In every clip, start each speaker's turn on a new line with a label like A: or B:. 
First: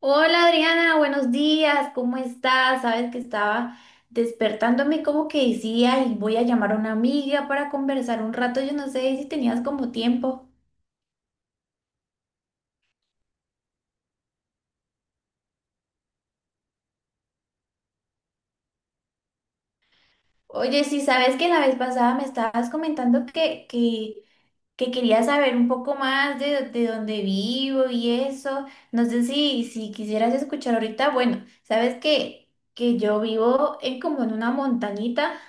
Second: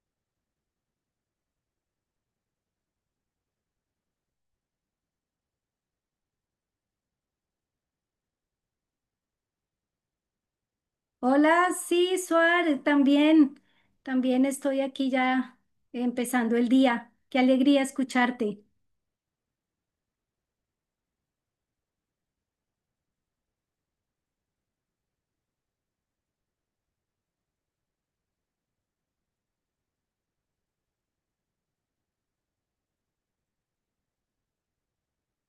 A: Hola Adriana, buenos días, ¿cómo estás? Sabes que estaba despertándome como que decía y voy a llamar a una amiga para conversar un rato, yo no sé si tenías como tiempo.
B: Hola, sí, Suar, también, también estoy aquí ya empezando el día. Qué alegría escucharte.
A: Oye, sí, sabes que la vez pasada me estabas comentando que querías saber un poco más de dónde vivo y eso, no sé si quisieras escuchar ahorita. Bueno, sabes que yo vivo en como en una montañita.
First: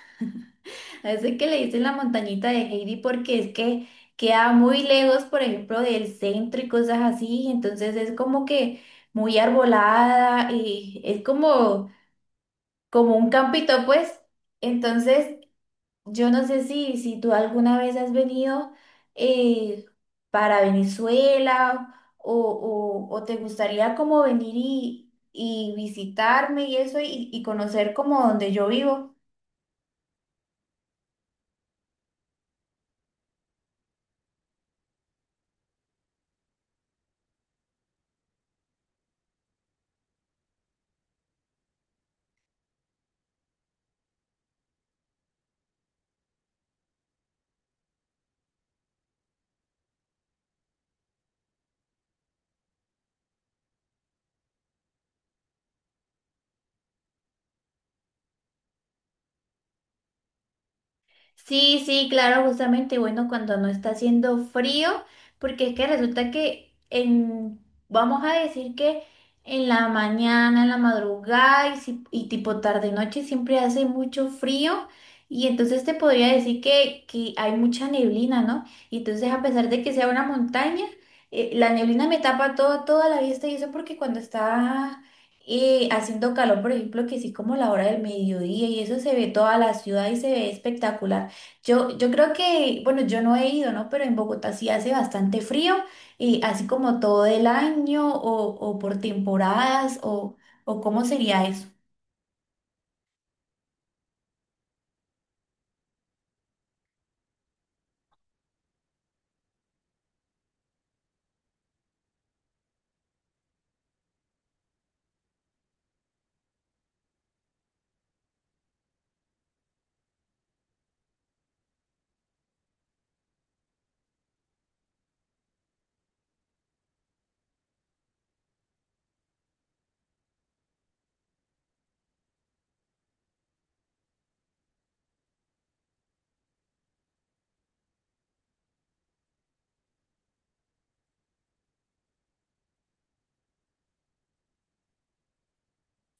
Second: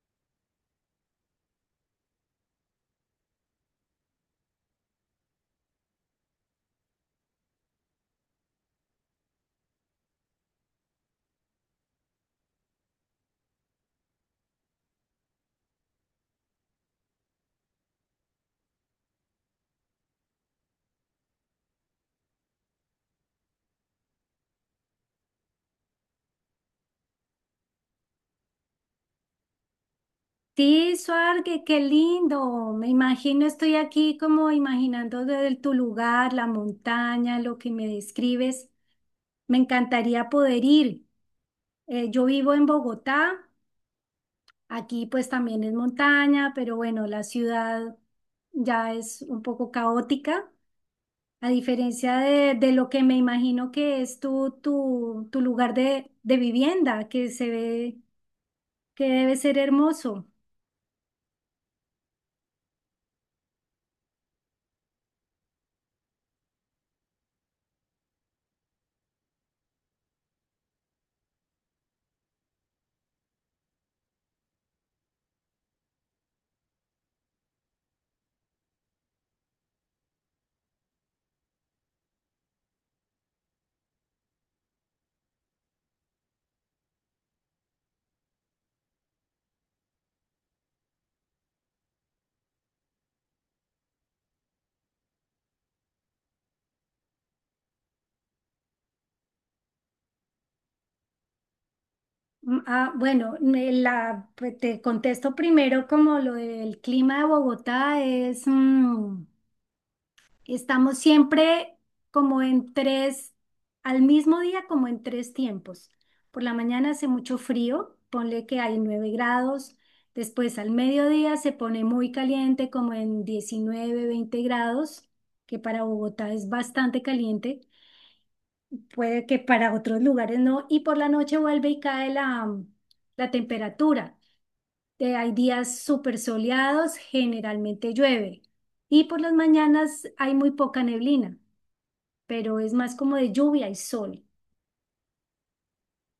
A: A ese que le dicen la montañita de Heidi porque es que queda muy lejos, por ejemplo, del centro y cosas así. Entonces es como que muy arbolada y es como un campito, pues. Entonces, yo no sé si tú alguna vez has venido, eh, para Venezuela o te gustaría como venir y visitarme y eso, y conocer como donde yo vivo.
B: Sí, Suar, qué lindo. Me imagino, estoy aquí como imaginando desde tu lugar, la montaña, lo que me describes. Me encantaría poder ir. Yo vivo en Bogotá, aquí pues también es montaña, pero bueno, la ciudad ya es un poco caótica. A diferencia de lo que me imagino que es tu lugar de vivienda, que se ve que debe ser hermoso.
A: Sí, sí, claro, justamente, bueno, cuando no está haciendo frío, porque es que resulta que, en, vamos a decir que en la mañana, en la madrugada y, si- y tipo tarde noche, siempre hace mucho frío, y entonces te podría decir que hay mucha neblina, ¿no? Y entonces, a pesar de que sea una montaña, la neblina me tapa todo, toda la vista y eso, porque cuando está haciendo calor, por ejemplo, que sí, como la hora del mediodía y eso, se ve toda la ciudad y se ve espectacular. Yo creo que, bueno, yo no he ido, ¿no? Pero en Bogotá sí hace bastante frío, y así como todo el año, o por temporadas, o cómo sería eso.
B: Bueno, me la, pues, te contesto primero como lo del clima de Bogotá es... Estamos siempre como en tres, al mismo día como en tres tiempos. Por la mañana hace mucho frío, ponle que hay 9 grados, después al mediodía se pone muy caliente como en 19, 20 grados, que para Bogotá es bastante caliente, puede que para otros lugares no, y por la noche vuelve y cae la, la temperatura. Hay días súper soleados, generalmente llueve, y por las mañanas hay muy poca neblina pero es más como de lluvia y sol.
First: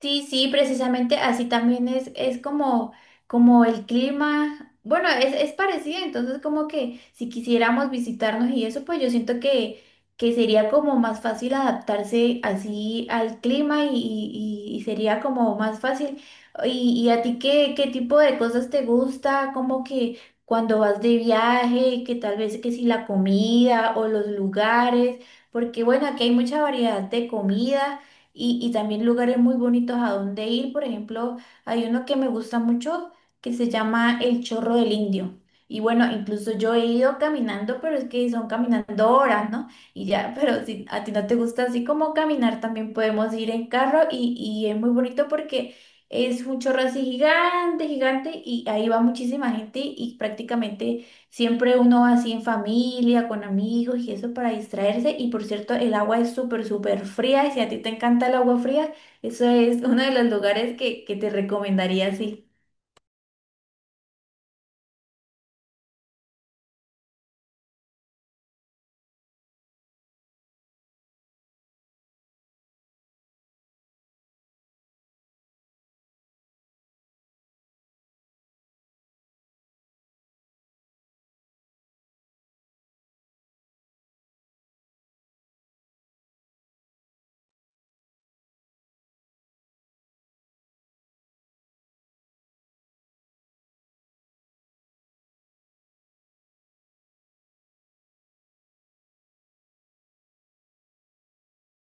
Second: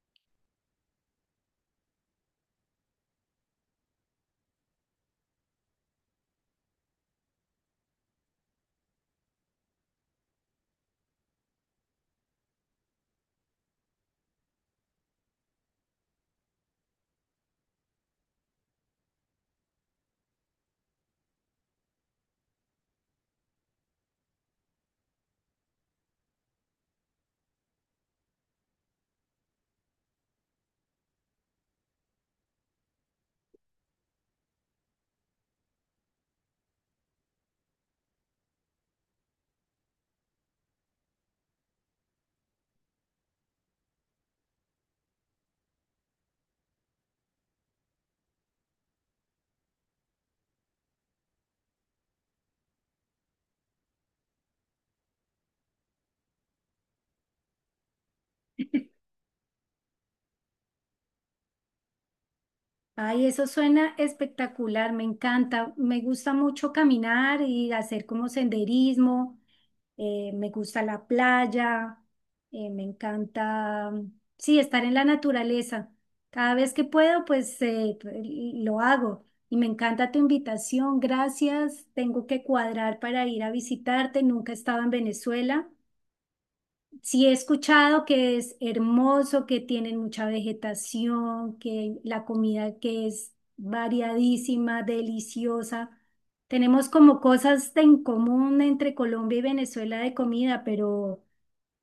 A: Sí, sí, precisamente, así también es como, como el clima. Bueno, es parecido, entonces como que, si quisiéramos visitarnos y eso, pues yo siento que sería como más fácil adaptarse así al clima, y sería como más fácil. ¿Y a ti qué tipo de cosas te gusta? Como que cuando vas de viaje, que tal vez que si la comida o los lugares, porque bueno, aquí hay mucha variedad de comida, y también lugares muy bonitos a donde ir. Por ejemplo, hay uno que me gusta mucho, que se llama El Chorro del Indio. Y bueno, incluso yo he ido caminando, pero es que son caminando horas, ¿no? Y ya, pero si a ti no te gusta así como caminar, también podemos ir en carro, y es muy bonito porque es un chorro así gigante, gigante, y ahí va muchísima gente, y prácticamente siempre uno va así en familia, con amigos y eso, para distraerse. Y por cierto, el agua es súper, súper fría. Y si a ti te encanta el agua fría, eso es uno de los lugares que te recomendaría, sí.
B: Ay, eso suena espectacular, me encanta. Me gusta mucho caminar y hacer como senderismo. Me gusta la playa. Me encanta, sí, estar en la naturaleza. Cada vez que puedo, pues, lo hago. Y me encanta tu invitación, gracias. Tengo que cuadrar para ir a visitarte. Nunca he estado en Venezuela. Sí, he escuchado que es hermoso, que tienen mucha vegetación, que la comida que es variadísima, deliciosa. Tenemos como cosas de en común entre Colombia y Venezuela de comida,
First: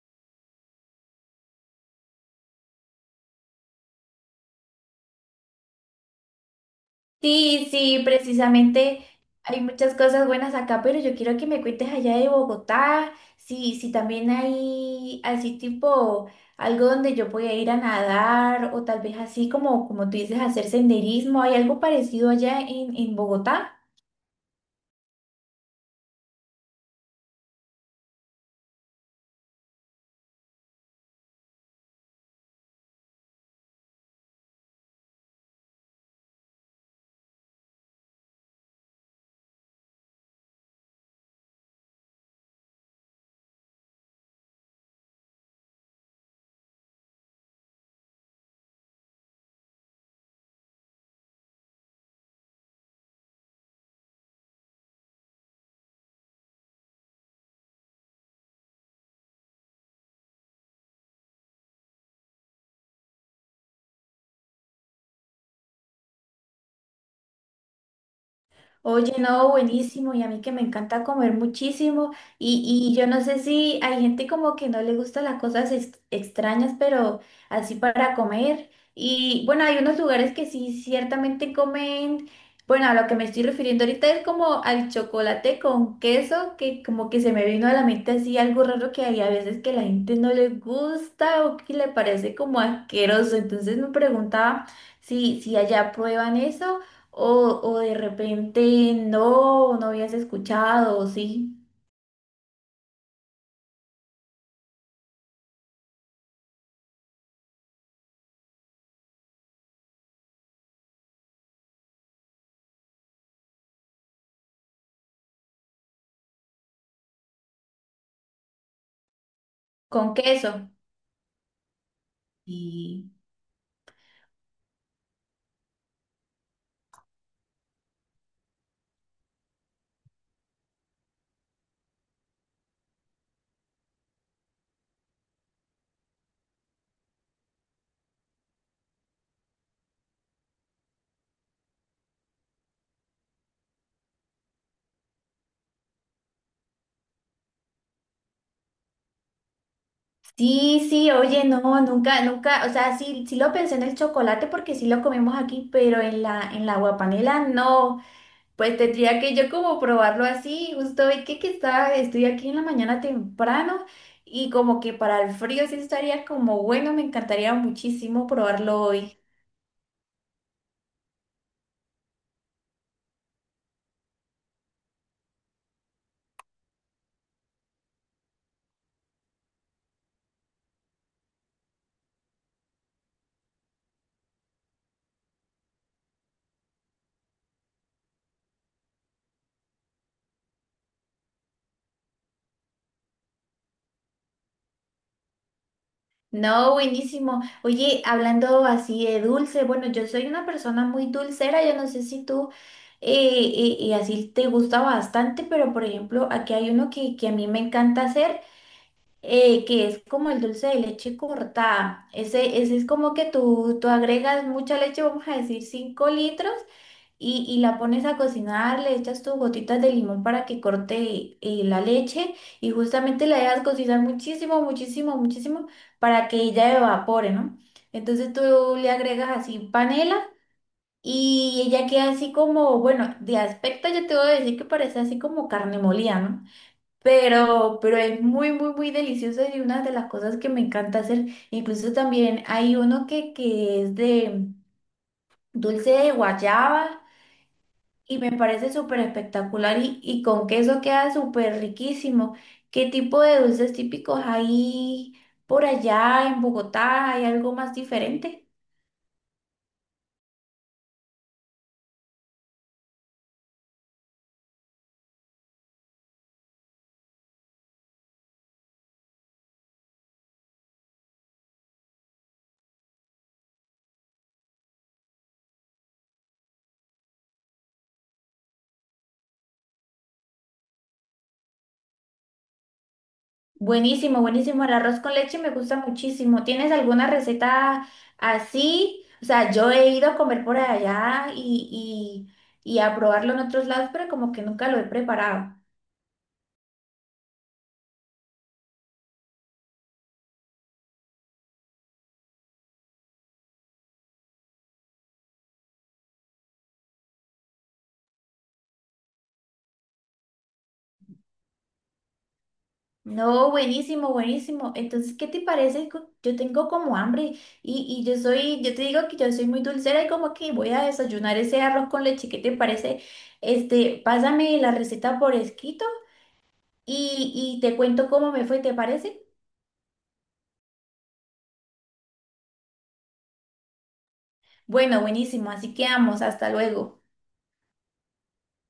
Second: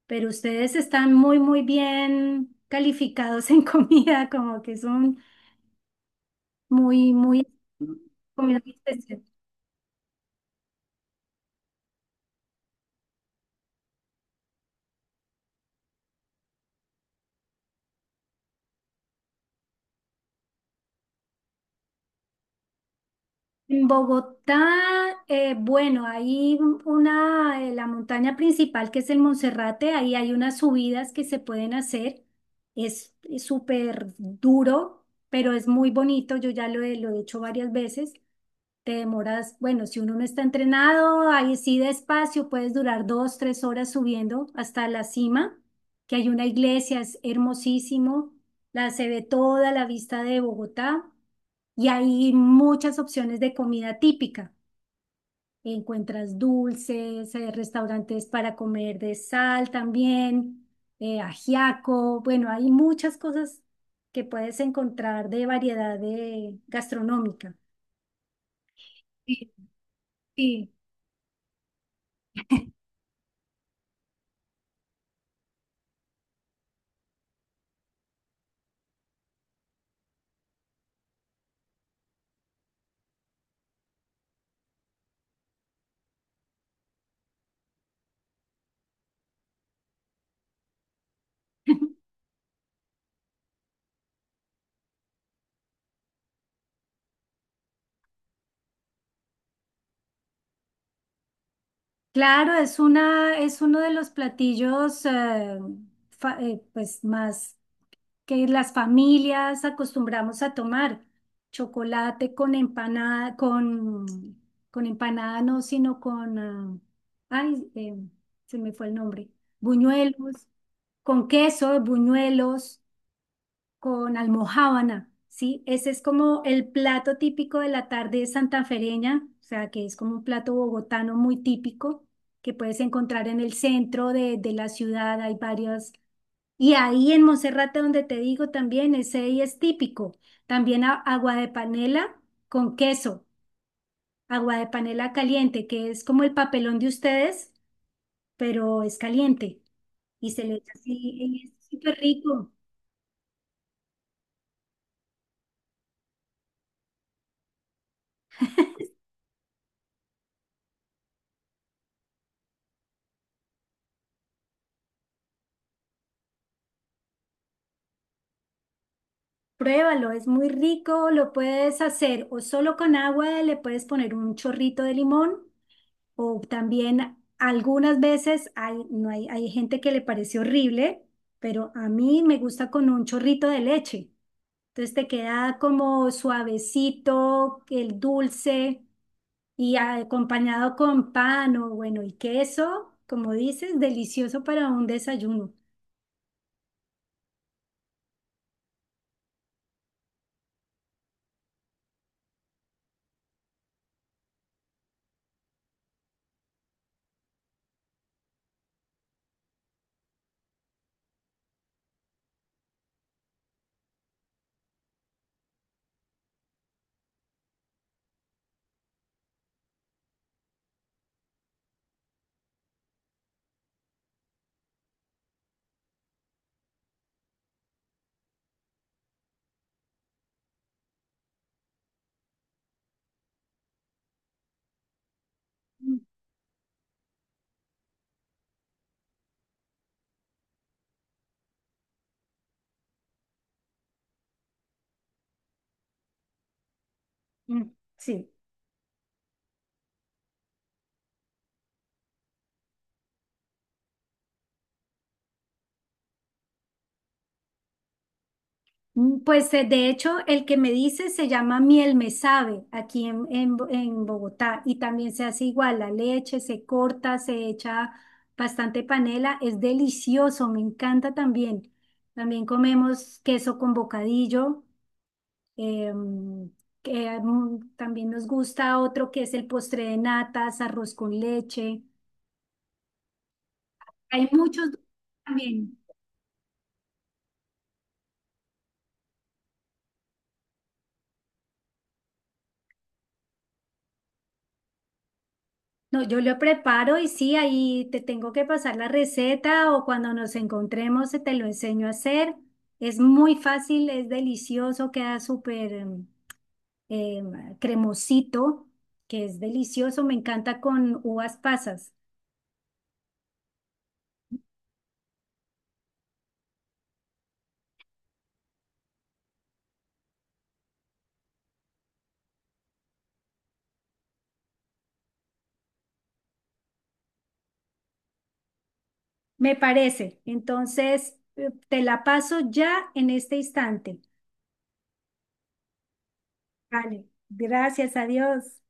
B: pero ustedes están muy, muy bien calificados en comida, como que son muy, muy
A: Sí, sí,
B: comida muy
A: precisamente
B: especial.
A: hay muchas cosas buenas acá, pero yo quiero que me cuentes allá de Bogotá. Sí, sí, también hay así tipo algo donde yo pueda ir a nadar, o tal vez así como, tú dices, hacer senderismo. ¿Hay algo parecido allá en Bogotá?
B: En Bogotá, bueno, hay una, la montaña principal que es el Monserrate, ahí hay unas subidas que se pueden hacer. Es súper duro, pero es muy bonito. Yo ya lo he hecho varias veces. Te demoras, bueno, si uno no está entrenado, ahí sí despacio, puedes durar 2, 3 horas subiendo hasta la cima, que hay una iglesia, es hermosísimo, la se ve toda la vista de Bogotá y hay muchas opciones de comida típica. Encuentras dulces, restaurantes para comer de sal también, ajiaco, bueno, hay muchas cosas que puedes encontrar de variedad de gastronómica.
A: Oye, no,
B: Sí,
A: buenísimo, y a mí que me
B: sí.
A: encanta comer muchísimo, y yo no sé si hay gente como que no le gustan las cosas extrañas, pero así para comer. Y bueno, hay unos lugares que sí ciertamente comen. Bueno, a lo que me estoy refiriendo ahorita es como al chocolate con queso, que como que se me vino a la mente así algo raro, que hay a veces que la gente no le gusta o que le parece como asqueroso. Entonces me preguntaba si allá prueban eso, o de repente no no habías escuchado, o sí,
B: Claro, es una, es uno de los platillos pues más que las familias acostumbramos a tomar. Chocolate con empanada, con empanada no, sino con, ay, eh, se me fue el nombre,
A: con
B: buñuelos,
A: queso.
B: con queso, buñuelos
A: Y
B: con almojábana, ¿sí? Ese es como el plato típico de la tarde santafereña, o sea, que es como un plato bogotano muy típico que puedes encontrar en el centro de la ciudad, hay varios. Y ahí en Monserrate, donde te digo también, ese ahí es típico. También agua de panela con queso, agua de panela caliente, que es como el papelón de ustedes, pero es caliente y se le echa
A: sí,
B: así,
A: sí,
B: y
A: oye,
B: es
A: no,
B: súper
A: nunca,
B: rico.
A: nunca, o sea, sí, sí lo pensé en el chocolate porque sí lo comemos aquí, pero en la guapanela no. Pues tendría que yo como probarlo así, justo hoy que estoy aquí en la mañana temprano, y como que para el frío sí estaría como bueno, me encantaría muchísimo probarlo hoy.
B: Pruébalo, es muy rico, lo puedes hacer o solo con agua, le puedes poner un chorrito de limón o también algunas veces hay, no hay, hay gente que le parece horrible, pero a mí me gusta con un chorrito de leche. Entonces te queda como suavecito, el dulce y acompañado con pan o bueno, y queso, como dices, delicioso para un desayuno.
A: No, buenísimo. Oye, hablando así de dulce, bueno, yo soy una persona muy dulcera, yo no sé si tú, eh, y así te gusta bastante. Pero por ejemplo, aquí hay uno que a mí me encanta hacer, que es como el dulce de leche cortada. Ese es como que tú agregas mucha leche, vamos a decir 5 litros, y la pones a cocinar, le echas tus gotitas de limón para que corte, la leche, y justamente la dejas cocinar muchísimo, muchísimo, muchísimo, para que ella evapore, ¿no? Entonces tú le agregas así panela, y ella queda así como, bueno, de aspecto yo te voy a decir que parece así como carne
B: Mm,
A: molida, ¿no? Pero es muy, muy, muy deliciosa, y una de las cosas que me encanta hacer. Incluso también hay uno que es de dulce de guayaba,
B: mm,
A: y
B: sí.
A: me parece súper espectacular, y con queso queda súper riquísimo. ¿Qué tipo de dulces típicos hay por allá en Bogotá? ¿Hay algo más diferente?
B: Mm, pues de hecho, el que me dice se llama miel me sabe aquí en en Bogotá y también se hace igual, la leche se corta, se echa bastante panela, es delicioso, me encanta también. También comemos queso con bocadillo, em, que, también nos gusta otro que es el postre de natas, arroz con leche.
A: Buenísimo,
B: Hay
A: buenísimo.
B: muchos
A: El arroz con leche me
B: también.
A: gusta muchísimo. ¿Tienes alguna receta así? O sea, yo he ido a comer por allá, y y a probarlo en otros lados, pero como que nunca lo he preparado.
B: No, yo lo preparo y sí, ahí te tengo que pasar la receta o cuando nos encontremos te lo enseño a hacer. Es muy fácil, es delicioso, queda súper eh, cremosito, que es delicioso, me encanta con uvas pasas,
A: No, buenísimo, buenísimo. Entonces, ¿qué te parece? Yo tengo como hambre, y yo te digo que yo soy muy dulcera, y como que voy a desayunar ese arroz con leche. ¿Qué te parece? Este, pásame la receta por escrito, y te cuento cómo me fue, ¿te parece?
B: me parece. Entonces, te la paso ya en este instante.
A: Bueno, buenísimo. Así que vamos, hasta luego.
B: Vale, gracias, adiós.